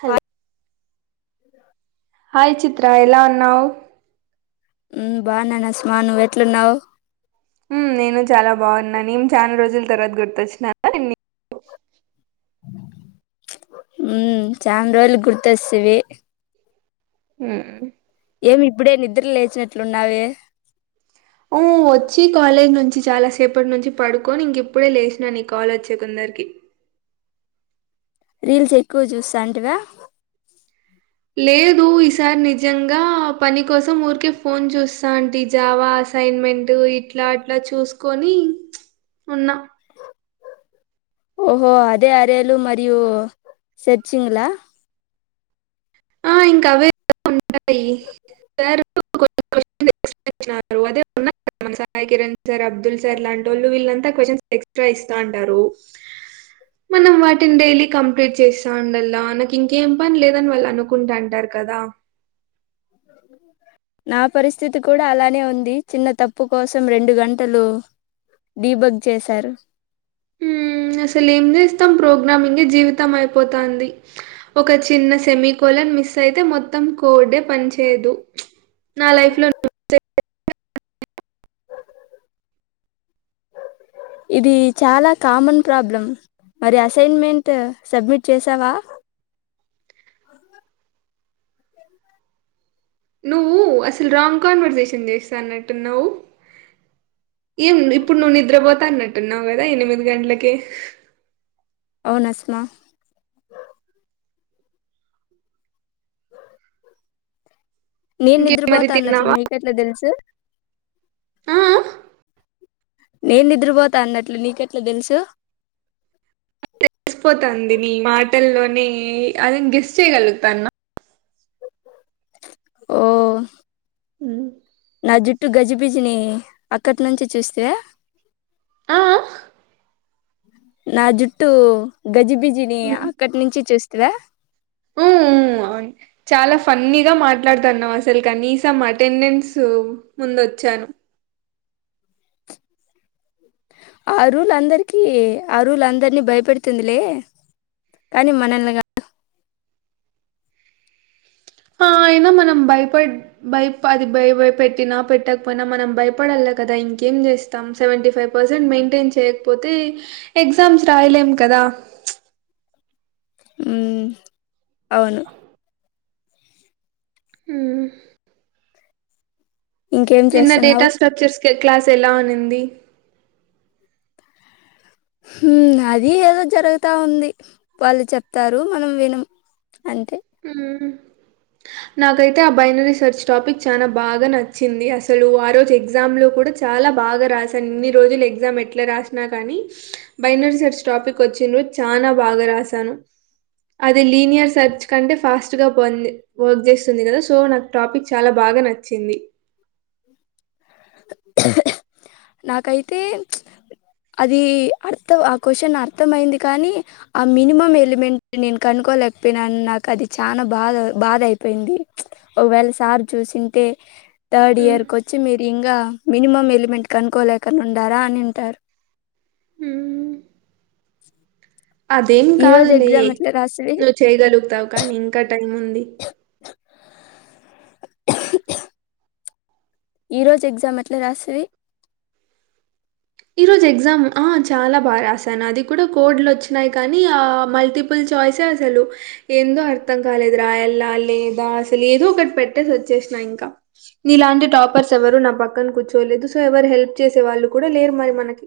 హల్ అ hi Chitra ఎలా అన్నావ్? ఉమ్ బావ్నా నస్మా, నువ్ ఎట్లున్నవ్? ఉమ్ నేను చాలా బాగున్నా. నిన్ చాలా రోజుల తర్వాత గుర్తొచ్చినాన్న నికు. ప్చ్ ఉమ్ చాన్రోజులకు గుర్తోస్తీవి. ఉహ్మ్ ఏమి ఇప్పుడే నిద్ర లేచినట్లున్నావే అవ్ వచ్చి కాలేజ్ నుంచి చాలా సేపటి నుంచి పడుకొని, ఇంకిప్పుడే లేచినా నీ కాలోచ్చే తోందర్కి. రీల్స్ ఎక్కువ చూస్తా అంటివా. లేదు ఈసారి నిజంగా, పని కోసం ఊరికే ఫోన్ చూస్తా అంటి జావా, అసైన్మెంట్ ఇట్లా అట్లా చూసుకొని ప్చ్ ఉన్నా. ఓహో అదే అరేలు మరియు సేర్చింగ్లా ఆ ఇంకా అవే [inaudible] ఉంటాయి. సార్ [inaudible] అదే [inaudible] సాయి కిరణ్ సార్, అబ్దుల్ సార్ లాంటోళ్ళు వీళ్ళంతా, క్వచన్ ఎక్స్ట్రా ఇస్తా అంటారు, మనం వాటిని డైలీ కంప్లీట్ చేస్తా ఉండల్లా నాకు ఇంకేం. పన్లేదని వేల్లనుకో అంటారు కదా నా పరిస్థితి కూడా అలానే ఉంది. చిన్న తప్పు కోసం రెండు గంటలు డీబగ్ చేశారు. మ్... అసలేం చే మొత్తం ప్రోగ్రామింగ్ జీవితం అయిపోతుంది ఒక చిన్న సెమీ కోల్న్ మిస్ అయితే మొత్తం కోడ్ పని చేయదు నా లైఫ్ లో ఇది చాలా కామన్ ప్రాబ్లం మరి అసైన్మెంట్ సబ్మిట్ చేసావా నువ్వు అసలు రాంగ్ కాన్వర్సేషన్ చేస్తా అన్నట్టున్నావు ఏం ఇప్పుడు నువ్వు నిద్రపోతా అన్నట్టున్నావు కదా ఎనిమిది గంటలకే అవునాస్మా నేను ఇంకే మరి నిద్రపోతా అన్నట్లు తిన్నావా నీకెట్లా తెలుసు ఆ ఆ నేను నిద్రపోతా అన్నట్లు నీకెట్లా తెలుసు తెసిపోతాంది నీ మాటల్లోనే అది నెను గెస్ చేయగలుగుతాను ఓ మ్ జుట్టు గజిబిజిని అక్కటి నుంచి చూస్తే ఆ ఆ నా జుట్టు గజిబీజ ని ఉమ్. అక్కడి నుంచి చూస్త అవును చాలా ఫన్నీగా మాట్లాడుతున్నాం అసలు కనీసం అటెండెన్స్ ముందు వచ్చాను ఆ రూల్ అందరికీ ఆ రూల్ అందరినీ భయపెడుతుందిలే కానీ మనల్ని కాదు అయినా మనం భయప భ అది భయపెట్టి నా పెట్టకపోయినా మనం భయపడలే కదా ఇంకేం చేస్తాం సెవెంటీ ఫైవ్ పర్సెంట్ మెయింటైన్ చేయలేకపోతే ఎగ్జామ్స్ రాయలేం కదా మ్ అవును మ్ ఇంకేం నిన్న డేటా చేస్తున్నావు స్ట్రక్చర్స్ క్లాస్ ఎలావ్ అనింది బ హుమ్... అదీ ఏదో జరుగుతా ఉంది వాళ్ళు చెప్తారు మనం వినం అంతే మ్.... నాకైతే ఆ బైనర రీసెర్చ్ టాపిక్ చానా బాగా నచ్చింది అసలు ఆ రోజు ఎగ్జామ్ లో కూడా చాలా బాగా రాసాను ఇన్ని రోజులు ఎగ్జామ్ ఎట్లా రాసినా కానీ బైనరీ రీసెర్చ్ టాపిక్ వచ్చిన రోజు చాన బాగా రాసాను లీనియర్ సచ్ అంటే ఫాస్ట్ గా వర్క్ చేస్తుంది కదా సో నాకు టాపిక్ చాలా బాగా నచ్చింది నాకైతే అది అర్థం ఆ క్వశ్చన్ అర్థమయింది కానీ ఆ మినిమం ఎలిమెంట్ నేను కనుకోలేకపోయినాను నాకు అది చాలా బాధ బాధ అయిపోయింది ఒకవేళ సార్ చూసింటే థర్డ్ మ్మ్. ఇయర్ మీరు ఇంకా మినిమం ఎలిమెంట్ కనుక్కలేకుండా ఉండారా అని అంటారు మ్ అదేం ఈ కాదు రోజు లే ఎగ్జామ్ ఎట్లా రాసివి నువ్వు చేయగలుగుతావు కానీ ఇంకా టైం ఉంది ఈ రోజు ఎగ్జామ్ ఎట్లా రాస్తది ఈ రోజు ఎగ్జామ్ ఆ చాలా బాగా రాశాను అది కూడా కోడ్లు వచ్చినాయి కానీ ఆ మల్టిపుల్ చాయిసే అసలు ఏందో అర్థం కాలేదు రాయల్లా లేదా అసలు ఏదో ఒకటి పెట్టేసి వచ్చేసినా ఇంకా నీలాంటి టాపర్స్ ఎవరు నా పక్కన కూర్చోలేదు సో ఎవరు హెల్ప్ చేసే వాళ్ళు కూడా లేరు మరి మనకి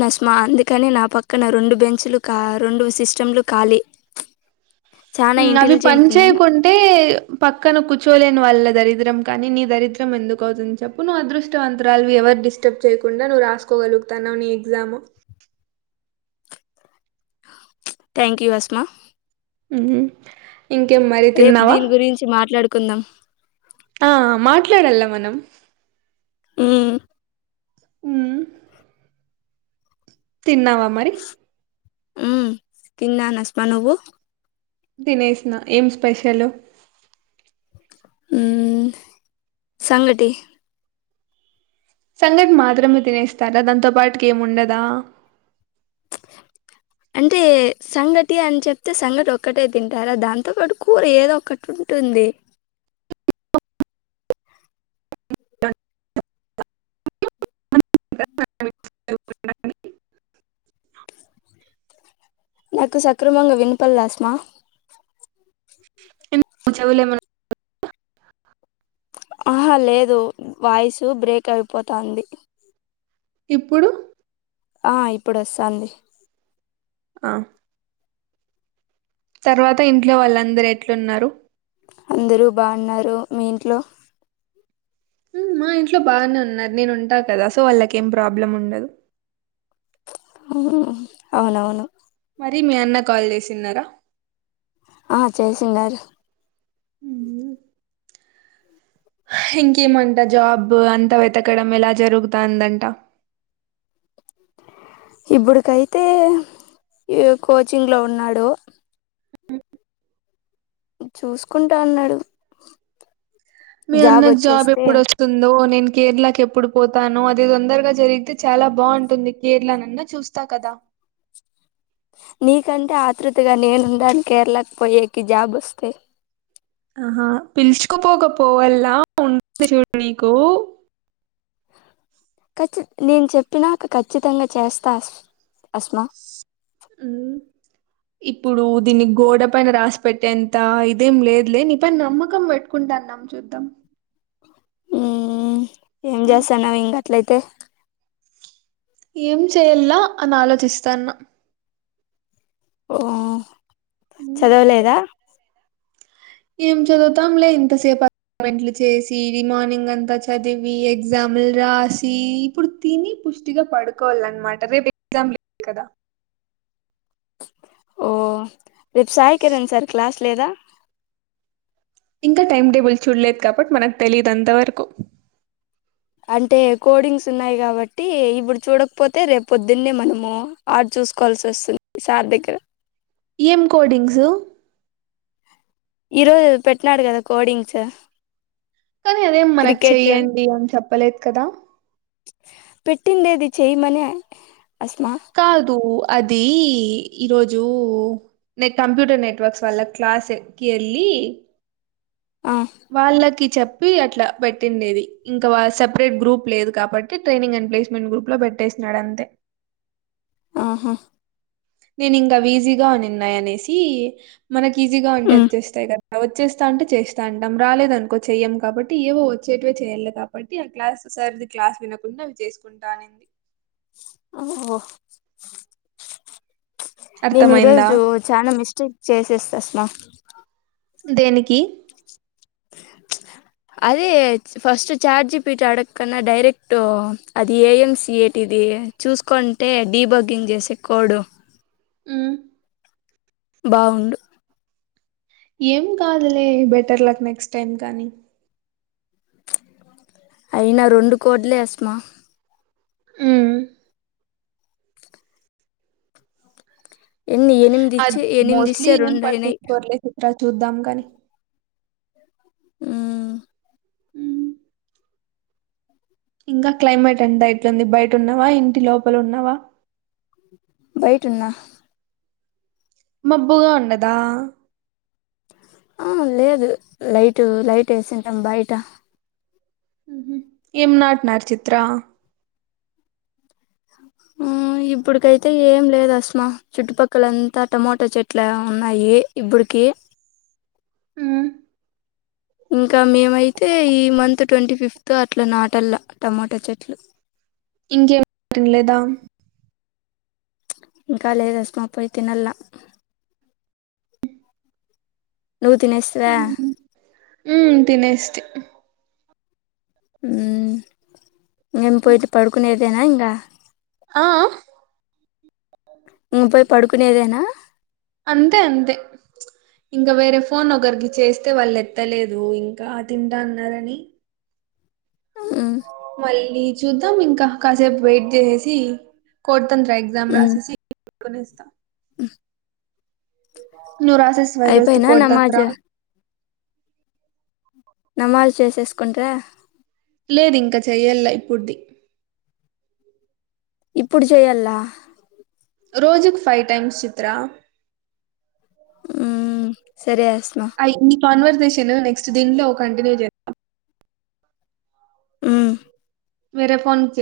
నస్మా అందుకని నా పక్కన రెండు బెంచ్లు రెండు సిస్టంలు ఖాళీ చాలా అవి పని ఇంటెలిజెంట్ నేను చేయకుంటే పక్కన కూర్చు చలేని వాళ్ళ దరిద్రం కానీ నీ దరిద్రం ఎందుకు అవుతుని చెప్పు నువ్వు అదృష్టవంతరాలివి ఎవరు డిస్టర్బ్ చేయకుండా నువ్వు రాసుకోగలుగుతాన్నావ్ నీ ఎగ్జామ్ థ్యాంక్ యూ హస్మా మ్ ఇంకేం మరీ రేపు తిన్నావా దీని గురించి మాట్లాడుకుందాం ఆ మా ఎక్కడికి వెళ్ళాము మనం హ్ ఉ తిన్నావా మరి ఊ తిన్నాను అస్మా నువ్వు తినేసి ఏం స్పెషలు ఊ సంగటి సంగటి మాత్రమే తినేస్తారా దాంతో పాటుకి ఏముండదా అంటే సంగటి అని చెప్తే సంగటి ఒక్కటే తింటారా దాంతో పాటు కూర ఏదో ఒక్కటి ఉంటుంది. [inaudible] నాకు సక్రమంగా వినపడ్లే అస్మా ఎందుకు చెవులో ఏమైనా [inaudible] ఆహా లేదు వాయిస్ బ్రేక్ అయిపోతంది ఇప్పుడు ఆ ఇప్పుడు వస్తంది ఆ తర్వాత ఇంట్లో వాళ్ళందరు ఎట్లున్నారు అందరూ బాగున్నారు మీ ఇంట్లో హ్ మా ఇంట్లో బాగానే ఉన్నారు నేను ఉంటా కదా సో వాళ్లకు ఏం ప్రాబ్లం ఉండదు. అవునవును మరి మీ అన్న కాల్ చేసిన్నార ఆ చేసియున్నారు ఉహు ఇంకేమంట జాబ్ అంతా వెతకడం ఎలా జరుగుతాందంట ఇప్పుడుకైతే యు కోచింగ్ లో ఉన్నాడు చూసుకుంటా అన్నాడు మీ అన్నకు జాబ్ ఎప్పుడు వస్తుందో నేను కేరళకి ఎప్పుడు పోతాను అది తొందరగా జరిగితే చాలా బాగుంటుంది కేరళ నన్నా చూస్తా కదా నీకంటే ఆతృతగా నేనుండను కేరళకు పోయేకి జాబ్ వస్తే ఆహా పిలిచిక పోక పోవలా ఉన్న [inaudible] నీకు హా కచ్చు నేను చెప్పినాక ఖచ్చితంగా చేస్తా అస్మా హ్మ్. ఇప్పుడు దీన్ని గోడ పైన రాసి పెట్టేంత ఇదేం లేదులే నీ పైన నమ్మకం పెట్టుకుంటా అన్నాం చూద్దాం. హుహ్ ఏం హ్మ్. చేస్తానావ్ ఇంగ ఎట్లయితే ఏం చెయ్యాలా అని ఆలోచిస్తానా ఒహో హ్మ్. చదవలేదా ఏం చదువుతాంలే ఇంతసేపు అస్నమేట్లు చేసి రిమైంగ్మార్నింగ్ అంతా చదివి ఎగ్జామ్లు రాసి ఇప్పుడు తిని పుష్టిగా పడుకోవాల అనమాట రేపు ఎగ్జామ్ కదా ఓ రేపు సాయికిరణ్ సార్ క్లాస్ లేదా ఇంకా టైం టేబుల్ చూడలేదు కాబట్టి మనకు తెలియదుంతవరకు అంటే కోడింగ్స్ ఉన్నాయి కాబట్టి ఇప్పుడు చూడకపోతే రేపు పొద్దున్నే మనము ఆర్డ్ చూసుకోవాల్సి వస్తుంది సార్ దగ్గర ఏం కోడింగ్ ఈరోజు పెట్టినాడు కదా కోడింగ్స్ కానీ అదేం మనకు క్రికెట్ చెయ్యండి అని చెప్పి పలేద్ కదా పెట్టిండేది చేయ్య మని కాదు అది ఈరోజు నెను కంప్యూటర్ నెట్వర్క్స్ వల్ల క్లాస్కి వెళ్ళి ఆ వాళ్ళకి చెప్పి అట్లా పెట్టిండేది ఇంకా సెపరేట్ గ్రూప్ లేదు కాబట్టి ట్రైనింగ్ అండ్ ప్లేస్మెంట్ గ్రూప్ లో పెట్టేసన్నాడు అంతే ఆహా నేను ఇంగా విజీగా అనిన్నాయి అనేసి మనకి ఈజీగా ఉంటే ఉమ్ వచ్చేస్తాయి కదా వచ్చేస్తా అంటే చేస్తా అంటాం రాలేదు అనుకో చెయ్యం కాబట్టి ఏవో వచ్చేటవే చెయ్యలే కాబట్టి ఆ క్లాస్ సారిది క్లాస్ వినకుండా అవి చేసుకుంటా అనింది ఓఓ నేను అర్థమైందా? ఈరోోజు చానా మిస్టేక్ చేసేస్తా అశమా దేనికి అదే ఫస్ట్ చాట్ జిపిట్ అడగన్నా డైరెక్ట్ అది ఏఎం సియటిది చూసుకుంటే డీబగ్గింగ్ చేసే కోడ్ ఉ బావుండు ఏం కాదులే బెటర్ లక్ నెక్స్ట్ టైమ్ కానీ అయినా రెండు కోడ్లే ఎసమా ఉ ఎన్ని ఎనిమిది అది ఇచ్చే ఎనిమిది మోస్ట్లీ ఇస్తే ఏం రెండయినాయి పట్టించుకోర్లే చిత్ర చూద్దాం కానీ ఉ హ ఇంకా క్లైమేట్ ఎంత ఎట్లుంది బయట ఉన్నవా ఇంటి లోపల ఉన్నావా బయట్ ఉన్నా మెబ్బుగా ఉండదా ఆ లేదు లైట్ లైట్ వేసంటాం బయట ఏం నాట్ నాార్ చిత్రా ఇప్పుడుకైతే ఏం లేదు అస్మా చుట్టుపక్కలంతా టమాోటా చెట్లు ఉన్నాయి ఇప్పుడికి హు ఇంకా మేమైతే ఈ మంత్ ట్వంటీ ఫిఫ్త్ అట్లా నాటల్లా టమాటా చెట్లు ఇంకేం మాం లేదా ఇంకాాల లేదు అస్తమా పోయితినలా నువ్వు తినేస్తివా ఉ తినేస్తి అ ఏేం పోయితే పడుకునేద తనయింగా ఆఆ ఉ పెట్ పడుకునేదేనా అంతే అంతే ఇంకా వేరే ఫోన్ ఒకరికి చేస్తే వాళ్ళు ఎత్తలేదు ఇంకా తింటా అన్నారని ఆ ఉ మళ్ళీ చూద్దాం ఇంకా కాసేపు వెయిట్ చేసి కొట్ తంత్రయంగ్ ఎగ్జామ్ రాసేసి కొనిస్త ఆ ఏక నువ్ రాసిస్తున్నావా ఈ రోజు ది అయిపోయినా కొడ్ దపుర నమాజ్ నమాజ్ చేసేస్ కుంట్రా లేదు ఇంకా చెయ్యల్లా ఇప్పుడుది ఇప్పుడు చేయల్లా రోజుకు ఫైవ్ టైమ్స్ చిత్ర ఉ తేరేస్మ కన్వర్సేషన్ నెక్స్ట్ దిన్లో కంటిన్యూ జేత్త ఉ మేర ఫోన్ చే